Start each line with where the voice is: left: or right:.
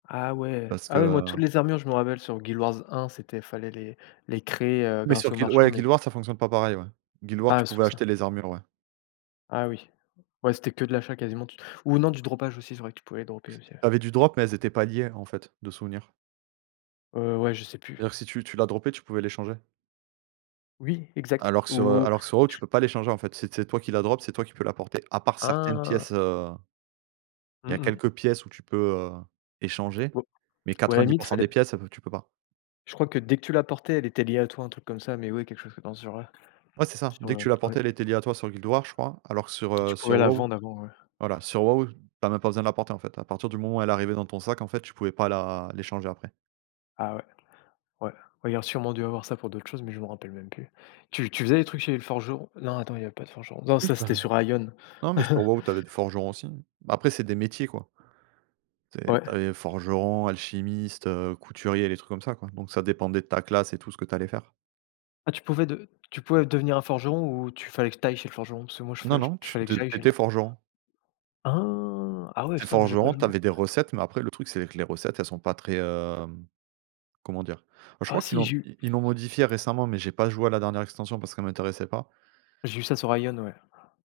left: Ah ouais!
right: Parce
left: Ah ouais, moi, toutes
right: que?
left: les armures, je me rappelle sur Guild Wars 1, c'était il fallait les les créer, heu,
right: Mais sur
left: grâce aux
right: Guild,
left: marchands,
right: ouais
left: mais s
right: Guild Wars, ça fonctionne pas pareil, ouais. Guild Wars, tu
left: Ah, c'est
right: pouvais
left: pour ça.
right: acheter les armures, ouais.
left: Ah oui, ouais, c'était que de l'achat quasiment tu ou non, du dropage aussi, c'est vrai que tu pouvais droper aussi, ouais.
right: Tu avais du drop, mais elles étaient pas liées, en fait, de souvenir.
left: Heu, ouais, je sais plus.
right: C'est-à-dire que si tu tu la dropais, tu pouvais l'échanger.
left: Oui, exact.
right: Alors que sur, heu,
left: Ou
right: alors que sur WoW, tu
left: j
right: peux pas l'échanger en fait, c'est c'est toi qui la drop, c'est toi qui peux la porter. À part certaines pièces,
left: Ah!
right: heu. Il
left: Mmh
right: y a
left: mh.
right: quelques pièces où tu peux, heu, échanger,
left: Ou
right: mais
left: ou à la
right: quatre-vingt-dix
left: limite,
right: pour
left: il
right: cent
left: fallait
right: des pièces, elles vont tu peux pas.
left: Je crois que, dès que tu la portais, elle était liée à toi, un truc comme ça, mais oui, quelque chose comme, dans ce genre là.
right: Ouais, c'est ça,
left: Ce
right: dès que
left: genre
right: tu la
left: ouais.
right: portais, elle était liée à toi sur Guild Wars, je crois, alors que sur,
left: Et tu
right: heu,
left: pouvais
right: sur
left: la
right: WoW
left: vendre avant, ouais.
right: voilà, sur WoW, tu as même pas besoin de la porter, en fait. À partir du moment où elle arrivait dans ton sac, en fait, tu pouvais pas la l'échanger, après.
left: Ah ouais. Ouais. Ouais, il y a un sûrement dû avoir ça pour d'autres choses, mais je me rappelle même plus. Tu tu faisais des trucs chez les forgerons? Non, attends, il y avait pas de forgeron. Non,
right: Oui,
left: ça
right: c'était
left: c'était sur Aion.
right: non, mais sur WoW, tu avais des forgerons, aussi. Bah, après, c'est des métiers, quoi. Tu sais,
left: Ouais.
right: tu avais forgeron, alchimiste, heu, couturier, les trucs comme ça, quoi, donc ça dépendait de ta classe, et tout ce que tu allais faire.
left: Ah, tu pouvais de tu pouvais devenir un forgeron ou tu il fallait que tu ailles chez le forgeron? Parce moi, je fe
right: Non non, tu
left: fallait
right: te
left: que
right: tu
left: j'aille chez le
right: étais forgeron.
left: Ah! Ah ouais,
right: Tu es
left: putain, moi j'ai pas
right: forgeron, tu
left: joué.
right: avais des recettes, mais après le truc, c'est que les recettes, elles sont pas très, hem, comment dire? Bah je
left: Ah
right: crois qu'ils
left: si
right: l'ont
left: j'ai vu
right: i ils l'ont modifié récemment, mais j'ai pas joué à la dernière extension parce qu'elle m'intéressait pas.
left: j'ai vu ça sur Aion, ouais.